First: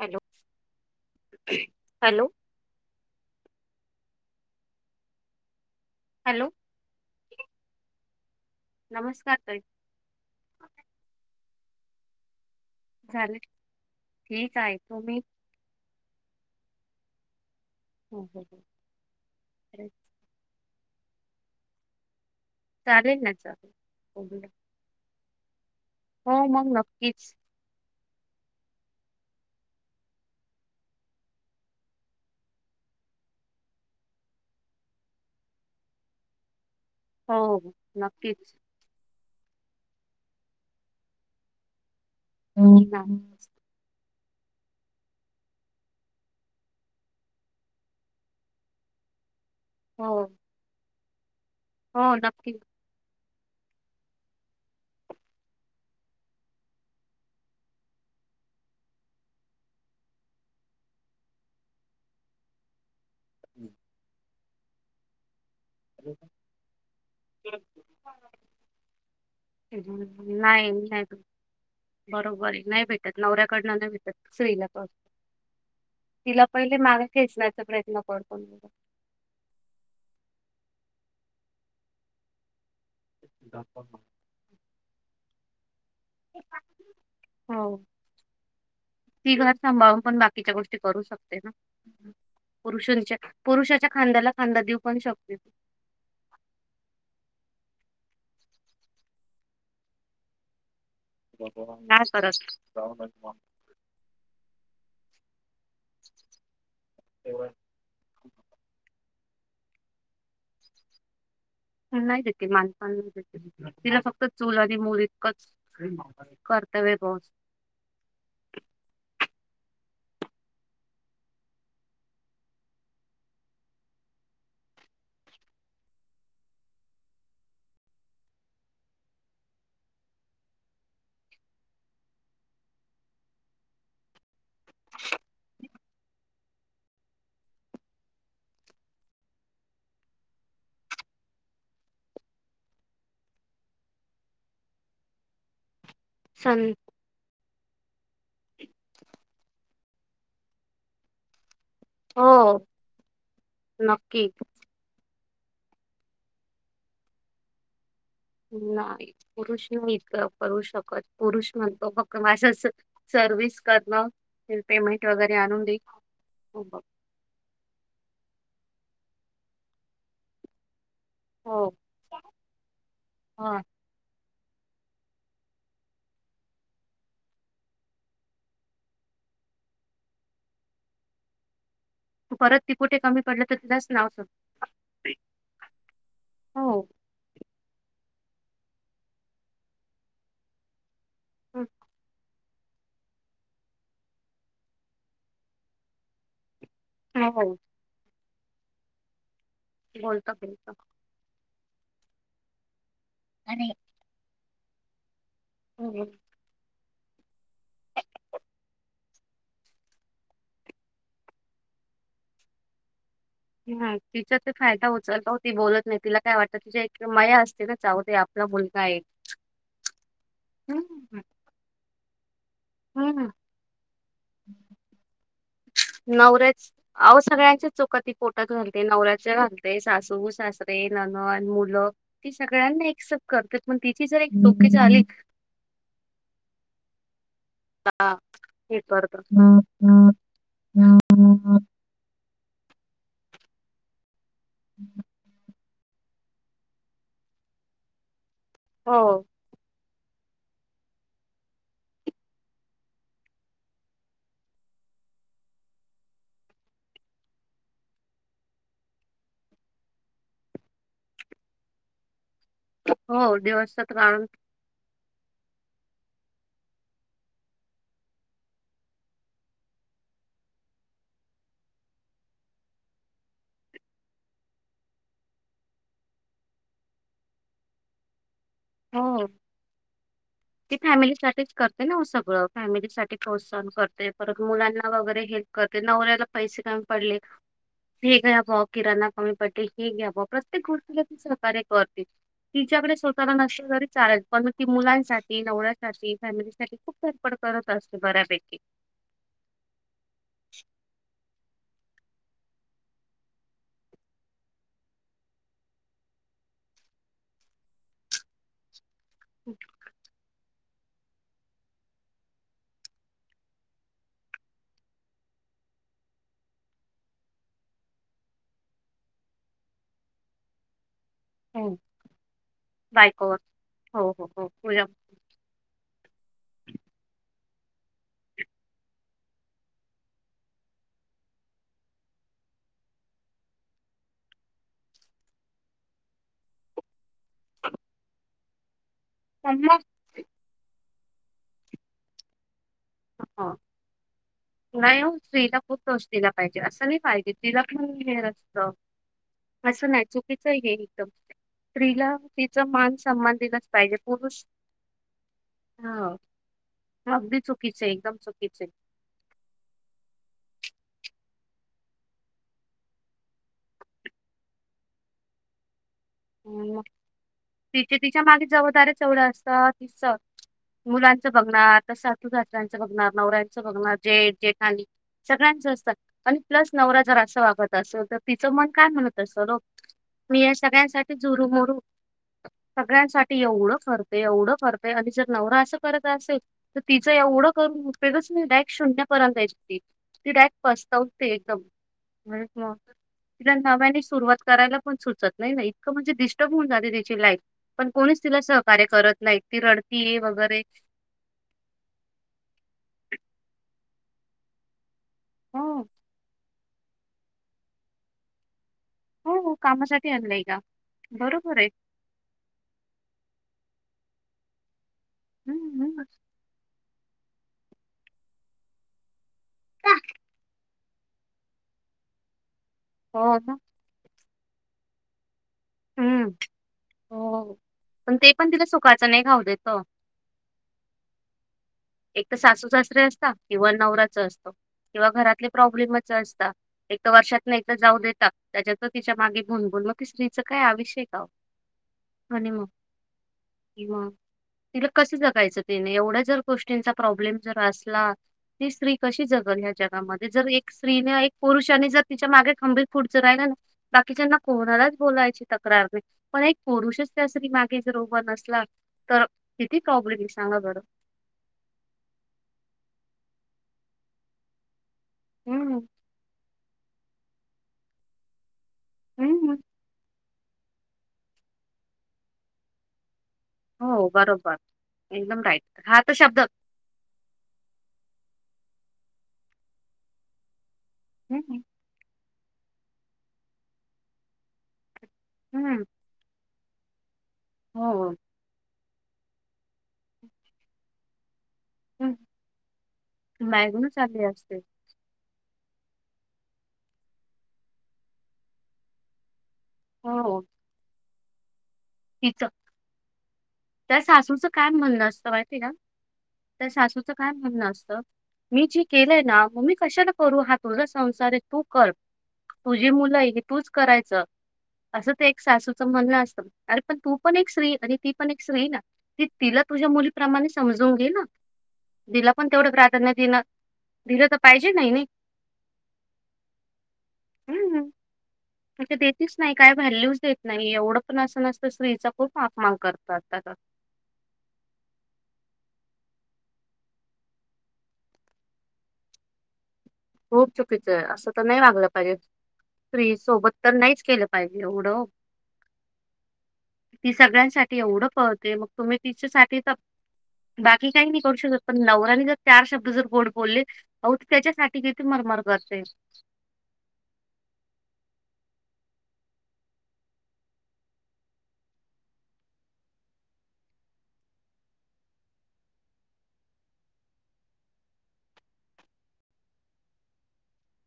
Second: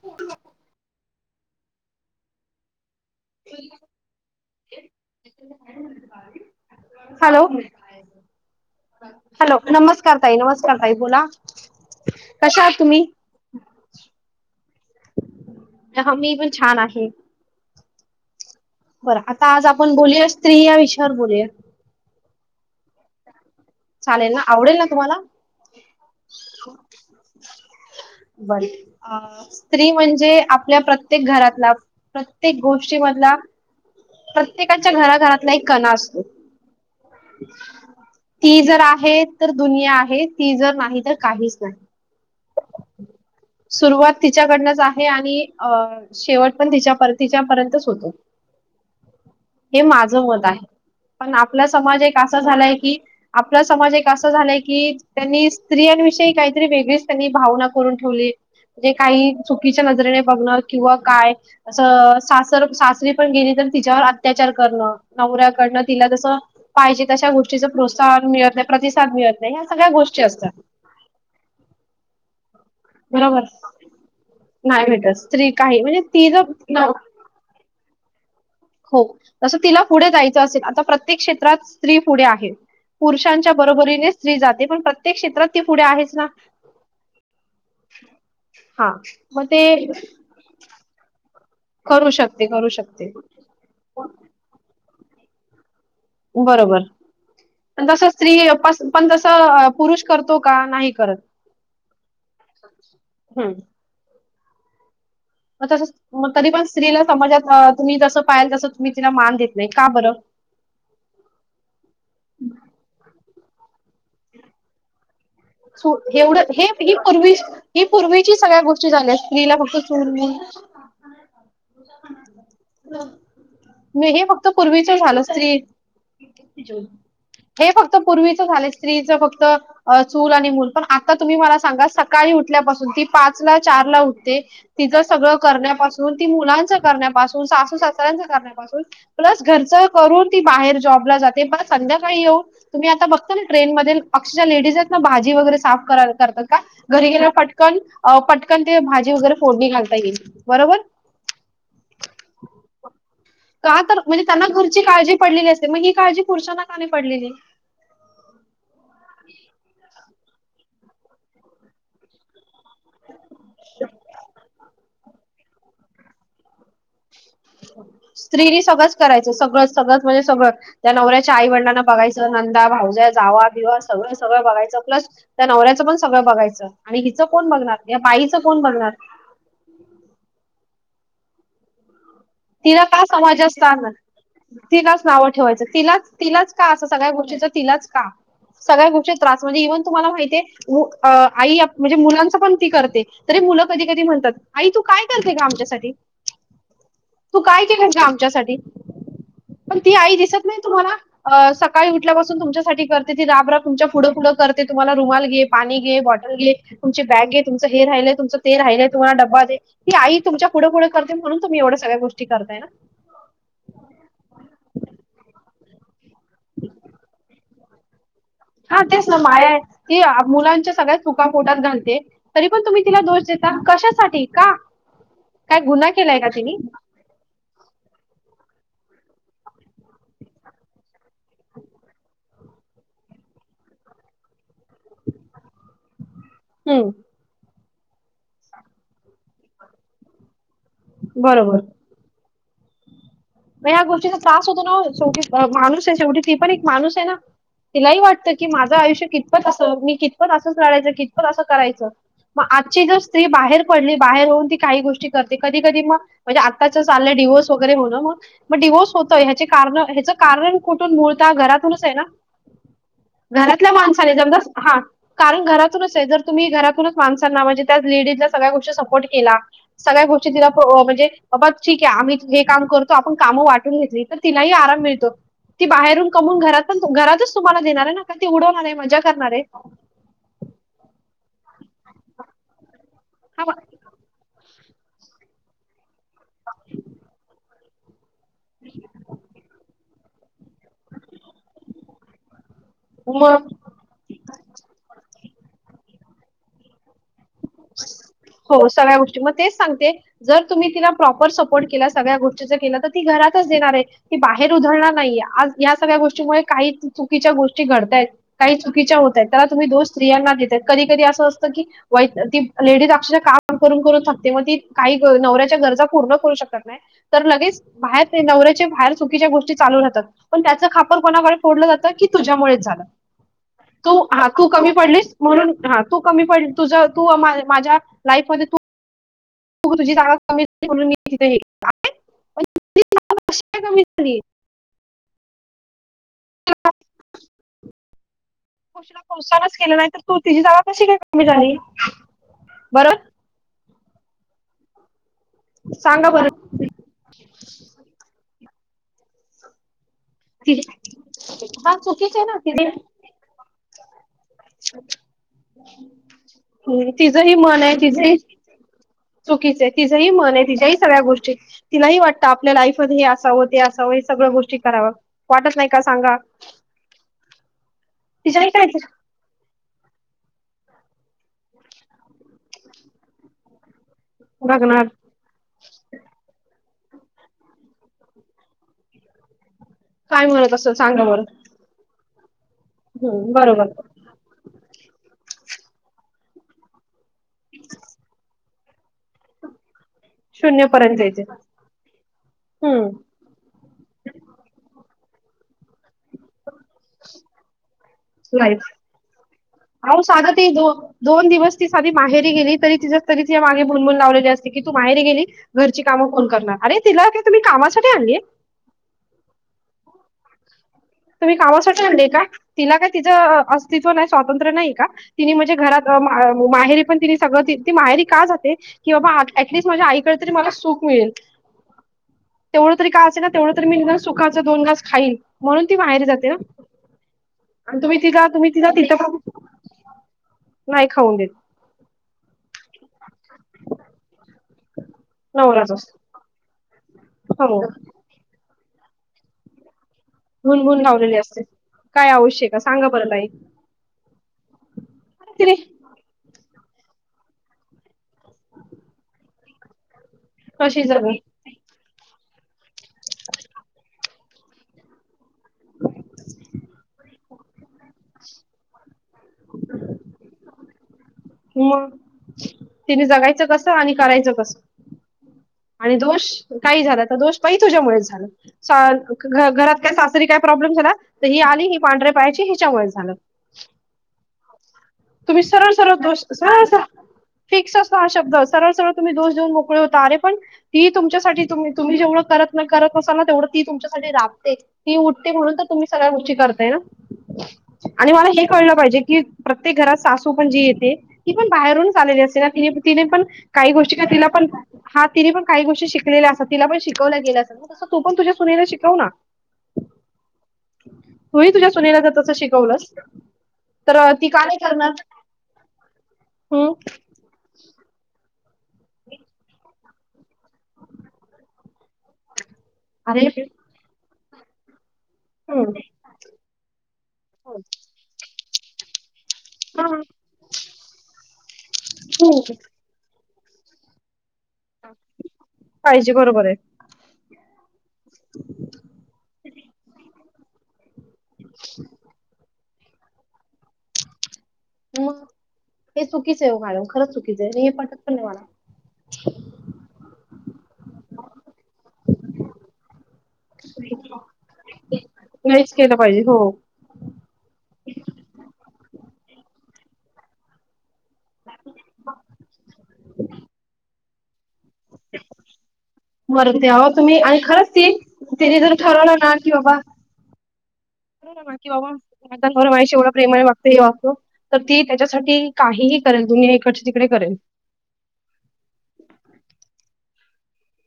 Hello hello [inaudible] hello hello नमस्कार hello ताई नमस्कार ताई नमस्कार ताई बोला. कशा आहात तुम्ही झाले ठीक आहे घे काळजी मग मी पण छान आहे. हम ह बरं आता आज आपण बोलूया स्त्री या विषयावर बोलूया चालेल ना चालेल चालेल ना बोलूया आवडेल ना तुम्हाला? हो मग नक्कीच बर स्त्री म्हणजे आपल्या प्रत्येक घरातला प्रत्येक गोष्टी मधला. प्रत्येकाच्या घराघरातला एक कणा असतो. हो नक्की ती जर आहे तर दुनिया आहे ती जर नाही तर काहीच नाही. हो् का तिच्याकडनच आहे आणि अ शेवट पण तिच्या तिच्यापर्यंतच होतो. हे हो माझ मत आहे पण आपला समाज हो एक असा नक्की झालाय की आपला समाज एक असा झालाय की त्यांनी स्त्रियांविषयी काहीतरी वेगळीच त्यांनी भावना करून ठेवली? म्हणजे काही चुकीच्या नजरेने बघणार किंवा काय असं सासर सासरी पण गेली. पण तिच्यावर अत्याचार करण नवऱ्याकडंन तिला जस पाहिजे तश्या गोष्टीच प्रोचाहन मिळत नाही प्रतिसाद मिळत नाही या सगळ्या हम्म, गोष्टी असतात. नाही नाही भेटत. बरोबर आहे नाही भेटत बरोबर नवऱ्याकडन नाही भेटत स्त्रीला नाही भेटत स्त्री काही म्हणजे ती तिला पहिले जर माग खेचण्याचा प्रयत्न न पडत हो तसं तिला पुढे जायचं असेल आता प्रत्येक क्षेत्रात स्त्री पुढे आहे. पुरुषांच्या बरोबरीने स्त्री जाते पण प्रत्येक क्षेत्रात ती पुढे आहेच ना हो हां ती मग घर ते सांभाळून पण बाकीच्या गोष्टी करू शकते. करू शकते, करू शकते. पुरुषांच्या पुरुषाच्या खांद्याला खांदा देऊ पण शकते ती बरोबर प तस स्त्री पण तस पुरुष करतो का? करत. हं. [unintelligible] मग तस तरी पण स्त्रीला समजात तुम्ही जसं पाहिल तसं तुम्ही तिला मान देत नाही का बरं नाही देते ती मानपान नाही देते तिला फक्त चूल आणि मुली इतकं एवढं हे ही बस पूर्वी ही पूर्वीची सगळ्या गोष्टी झाल्या स्त्रीला फक्त चूल मूल [unintelligible] [unintelligible] मी हे फक्त पूर्वीचं झालं तरी [unintelligible] हे फक्त पूर्वीचं झालं स्त्रीच फक्त अ. चूल आणि मूल पण आता तुम्ही मला सांगा सकाळी उठल्यापासून ती पाचला चारला उठते तिझ सगळं करण्यापासून ती मुलांच करण्यापासून, सासू- सासर्‍यांच करण्यापासून, प्लस घरचं कर रून ती बाहेर जॉबला जाते पण संध्याकाळी येऊ तुम्ही आता बघता ना ट्रेन मधील अक्षरशः लेडीज मग भाजी वगैरे साफ कराय- करतात का सन घरी गेल्याव- पटकन अ पटकन ते भाजी वगैरे फोडणी घालतात आता येईल बरोबर? हो का तर म्हणजे नक्की त्यांना घरची काळजी पडलेली असते मग ही काळजी पुरुषांना का नाही पडलेली? नाही पुरुष मी इतकं करू शकत पुरुष म्हणतो फक्‍त माझंच [inaudible] सर्विस करणं ते पेमेंट वगैरे आणून दे [unintelligible] स्त्रीनी सगळंच करायचं सगळं- सगळंच म्हणजे सगळं त्या नवऱ्याच्या आई हो वडिलांना बघायचं नंदा, भाऊज्या, जावा- ह बिवा सगळं सगळं बघायचं प्लस त्या नवऱ्याचं पण सगळं बघायचं आणि हिचं कोण बघणार या बाईचं कोण बघणार? [inaudible] ह [inaudible] परत ती तिला कुठे का कमी समाज पडलं तर स्थान तिलाच ना नाव सांग. तिलाच नावं ठेवायचं, तिलाच -तिलाच का हो असं सगळ्या गोष्टींच [inaudible] तिलाच का? सगळ्या गोष्टीत त्रास म्हणजे ईव्हन तुम्हाला माहितीये उ अ.. आई म्हणजे मुलांच पण ती करते तरी मुलं कधी कधी म्हणतात आई तू काय करते ग आमच्यासाठी? तू हो काय केलं ग आमच्यासाठी? पण ती आई बोलत दिसत नाही तुम्हाला अ. सकाळ सकाळी उठल्यापासून तुमच्यासाठी करते ती राबराब तुमच्या पुढं -पुढं करते तुम्हाला रुमाल घे पाणी घे, बोलत बॉटल घे तुमची बॅग घे, तुमचं हे राहिलय, तुमचं ते राहिलय तुम्हाला डबा दे, ही आई तुमच्या पुढं -पुढं करते म्हणून तुम्ही एवढं सगळ्या गोष्टी करताय ना? [inaudible] ह तिचा ते फायदा उचलताव ती बोलत नाय तिला काय वाटतं तिच्या एक मया असते ना जाऊदे आप हा तेच ना मायाय ती अ.. मुलांच्या सगळ्या हम्म. चुका पोटात घालते तरी पण तुम्ही तिला दोष हम्म देता कशासाठी? [inaudible] का? काय गुन्हा केलाय का तिने? नवऱ्याच अव सगळ्यांच्याच चुका ती पोटात घाल ते नवऱ्याच्या घालते, सासू सासरे ननं नंनद, मुलं ती सगळ्यांना एक्सेप्ट करते पण तिची जर एक [inaudible] चूकी झाली [inaudible] हम्म ह हे ह हम् [unintelligible] बरोबर म ह्या गोष्टीचा त्रास होतो ना ओ शेवटी अ माणूस वटी ती पण एक माणूसय ना तिलाही वाटतं की माझं हो आयुष्य कितपत असाव मी कितपत असंच लढायचं कितपत असं करायचं मग आजची जर स्त्री बाहेर पडली बाहेर होऊन ती काही गोष्ट टी करते कधी- कधी म म्हणजे आताचं चाललय डिव्होर्स वगैरे होण मग मग डिव्होर्स होतोय ह्याचे कारणं- ह्याच कारण कुठून मूळता घरातूनच आहे ना. हो घरातल्या दिवस तर माणसाने काढून [unintelligible] हा कारण घरातूनचय जर तुम्ही घरातूनच माणसांना म्हणजे त्या लेडीजला सगळ्या गोष्ट सपोर्ट केला सगळ्या गोष्टीत तिला प्रो म्हणजे बा ठीके, आम्ही हे काम करतो. आपण कामं वाटून घेतली, तर तिलाही आराम मिळतो. ती बाहेरून कमवून, घरातच-घरातच तुम्हाला देणारय ना का ती उडवणारय, मजा हो. करणारय. तेच करते ना सगळं. फॅमिलीसाठी हा प्रोत्साहन करते. परत मुलांना वगैरे हेल्प करते. नवर्‍याला पैसे कमी पडले [unintelligible] बा किराणा कमी पडली ही घ्या बा [unintelligible] प्रत्येक गोष्टीला ती सहकार्य करते. तिच्याकडे स्वतःला ना मग चालेल. पण, म ती मुलांसाठी, नवऱ्यासाठी, फॅमिलीसाठी खूप कर [unintelligible] हो सगळ्या गोष्टी. मग तेच सांगते. जर तुम्ही तिला प्रॉपर सपोर्ट केलास सगळ्या गोष्टी जर केलं तर, ती घरातच देणार आहे. की बाहेर उधळणार नाहीे. आज या सगळ्या गोष्टीमुळे काही चुकीच्या गोष्टी घडतायत. काही चुकीच्या हो त्याला तुम्ही दोष स्त्रियाना देतात. कधी- कधी असं असतं की, वाईट लेडीज अक्षरशः काम करून- करून थकते. मग ती, काही नवऱ्याच्या गरजा पूर्ण करू शकत नाही. तर [unintelligible] लगेच बाहेर ते नवऱ्याचे, बाहेर चुकीच्या गोष्टी चालू राहतात. पण त्याचं खापर कोनाकडे फोडलं हो जात की, तुझ्यामुळेच झालं. बायकोवर तू, हो हा, हो तु हो कमी तुझ्या पडलीस म्हणून, हा तु कमी पडल तुझ तू माझ्या लाईफ मध्ये तू तुझी तागद कमी म्हून [unintelligible] [unintelligible] कमी झाली. तुला त्या [unintelligible] प्रोत्साहनच केलं मम्मा नाही तर, तू तिजी जागा कशी काय कमी झाली? बर हो. नाही ओ, स्त्रीला खूप [unintelligible] सांगा दिला बरं पाहिजे. असं नाही पाहिजे तिला पण [unintelligible] असं नाही चुकीचं ति- हे एकदम. हा स्त्रीला, चुकीच आहे ना तिचा तिथे मान- सन्मान दिलाच पाहिजे. पुरुष हा. [unintelligible] ह् तिजही अगदी मनय. चुकीचं आहे तिजही एकदम चुकीचं आहे. चुकीचय. तिझंही मनय. तिज्याही सगळ्या गोष्टी तिलाही वाटतं, आपल्या लाईफमध्ये हे असावं, ते असावं. हे सगळं गोष्टी करावं वाटत नाही का? सा अ मग. तिचे तिच्या मागे तिच्याही काय जबदारीच एवढं असतात ती स मुलांचं बघणार, आता सासु सासऱ्यांचं बघणार, नवऱ्यांचं बघणार. जेठ जेठानी बघणार सगळ्यांचं असतात. प्लस नवरा जर असं वागत असेल. तर, तिचं मन काय म्हणत असंल ओ. काय म्हणत असल. सांगा ब जुरूमरू. हम्म, सगळ्यांसाठी बरोबर एवढं करते, एवढं करतंय आणि जर तिचा नवरा अस करत असेल, तर तिचं एवढं करून उपयोगच नाही. [unintelligible] तिडाक शून्य पर्यंत जायचे पस्तावते एकदम. म्हणजे म हम्म तिला नव्याने सुरुवात करायला सुचत नाही ना. इतकं म्हणजे, डिस्टर्ब होऊन जाते तिची लाईफ. पण कोणीच तिला सहकार्य करत नाही. ती आओ रडतीये साध, ती वगैरे दो दोन दिवस ती साधी माहेरी गेली. तरी तिज तरी मागे बुनबून लावलेली असते की, तू माहेर गेली. हो घरची कामं कोण करणार? अरे, तिला काय तुम्ही कामासाठी आणलीय? हो, हो, कामासाठी आन तुम्ही कामासाठी आणले का? तिला काय तिचं अस्त स्तित्व स्वातंत्र्य नाही का? तिनि म्हणजे हं, घरात हं. म अ माहेरी पण तिनि सगळ ती माहेरी का जाते? की बाबा, ॲटलिस्ट माझ्या आईकडे तरी मला सुख मिळेल. तेवढं तरी काय असेल ना. तेवढं तरी मी ना, सुखाचा दोन घास खाईल. म्हणून ती माहेरी हं, जाते ना? आणि तुम्ही तिघा तुम्ही तिला ति च नाही खाऊ देतो. [unintelligible] एक तर सासू सासरे असता. किंवा नवऱ्याच असतो. किंवा घरातले नवराच असतो प्रॉब्लेमच असता. एक तर वर्षात न हो एकदा जाऊ देेता. त्याच्यातन तिच्या मागे भुनभुन म भूणभुन लावलेली असते. काय हो [unintelligible] ना का? मग. सांगा बर ताई. मग. तिला कस जगायचं तिने एवढं जर गोष्टींचा प्रॉब्लेम जर असला ती स्त्री कशी जगल ह्या ज जर एक कशी जगल स्त्रीने एक पुरुषाने जर तिच्या मागे खंबीर पुुढचं राहिला ना बाकीच्याना कोणालाच बोलायचे तक्रार नाही पण एक पुरुषच त्यासरी मागे जर उभं नसला तर किती काबली सांगा बडं मग तिने जगायचं कसं आणि करायचं कस हम्म आणि दोष काही झाला तर दोष प तुझ्यामुळेच झालं हम्म घरात काय सासरी काय प्रॉब्लेम झाला ही आली ही पांढरे पाहायची ह्याच्यामुळे झालं हो बरोबर. एकदम तुम्ही राईट सरळ सरळ हा तर दोष, शब्द सरळ स फिक्स असो हा शब्द सरळ सरळ तुम्ही दोष देऊन मोकळे होता अरे पण ती तुमच्या साठी हम्म करत करत असाल ना तेवढ ती तुमच्यासाठी राबते ती उठते म्हणून तर हम्म तुम्ही सगळ्या उची करताय ना. आणि हो मला हे कळल पाहिजे की प्रत्येक घरात सासू पण जी येते पण बाहेरूनच आलेली अस ना त तिने पण काही मॅगून गोष्टी का चालली तिला पण असते हा तिने पण काही गोष्टी शिकलेल्या अस तिला पण शिकवल्या गेल्या असता तस तू पण तुझ्या सुनेला शिकव ना. हो तुही तुझ्या सुनेला तर तस तिचं शिकवलस तर त्या ती का सासूचं नयी काय म्हणण असतं माईती का? त्या हम्म सासूचं काय म्हणण असत मी जी केलय ना म मी कशाला करू हा तुझा संसार आहे तू कर. तुझी मुल अरे ही तूच करायच अस ते एक हम्म सासूच म्हणन असत अरे पण तू पण एक स्त्री आणि ती पण एक स्त्री ये ना. ती तिला हा तुझ्या मुलीप्रमाणे समजून घे ना तिला पण हम्म तेवढ प्राधान्य दिला दिल त पाहिजे बरोबर ये हम देतीच नायी काय वॅल्यूच देत नायी एवढ पण अस नस स्त्रीचा खूप अपमान करतात, त्याचा मग हे चुकीच ओ मॅडम, खरच चुकीच ये मी हे पटत पण नई मला. [inaudible] खूप चुकीच ये अस तर नाही वागल पाईजे. त्री सोबत तर नाहीच केल पाइजे एवढ. नाहीच केलं पाहिजे हो ती सगळ्यांसाठी एवढ कहते मग तुम्ही तिच्यासाठी ते बाकी कायी नायी करू शकत पण नवऱ्यानी जर चार शब्द जर गोड बोलले त्याच्यासाठी किती मरमर करते. बर तेवा तुम्ही आणि खरच ती तिने जर ठरवल ना कि बाबा की बाबा माझ घर माझ्याशी एवढ प्रेमाने वागतय हे वागतो तर ती त्याच्यासाठी काही करेल इकड ची तिकडे करेन.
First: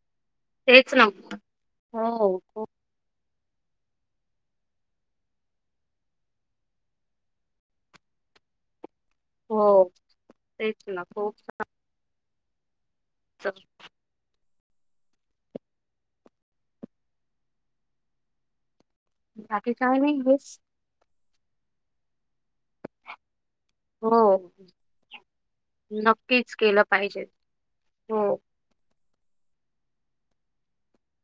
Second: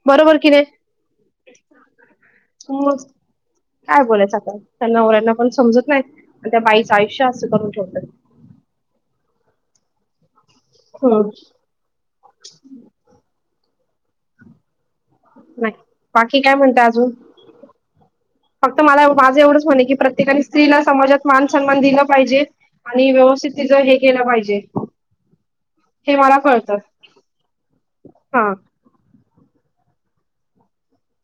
बरोबर कि नायी? तेच ना. हो खूप काय बोलायच आत्ता त्या नवऱ्यांना पण समजत नाहीत आणि त्या बाईचं आयुष्य अस करून ठेवतात. [inaudible] हो तेच ना हम्म खूप [inaudible] च नायी, बाकी काय म्हणताये अजून? मला माझ एवढच बाकी म्हणण की काय नाही प्रत्येकाने हेच स्त्रीला समाजात मान सन्मान दिला पाहिजे आणि व्यवस्थित तिच हे हो केल पाहिजे हे मला नक्कीच कळतं केल पाहिजे, हो हा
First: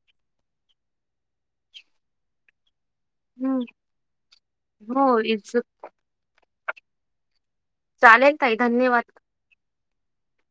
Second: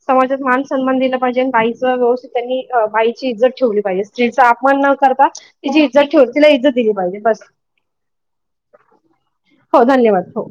समाजात मान सन्मान दिला पाहिजे आणि बाईच व्यवस्थित त्यांनी बाईची इज्जत हम्म ठेवली पाहिजे, स्त्रीचा अपमान न करता तिची इज्जत ठेवली तिला इज्जत दिली पाहिजे बस. चालेल ताई धन्यवाद. हो धन्यवाद हो.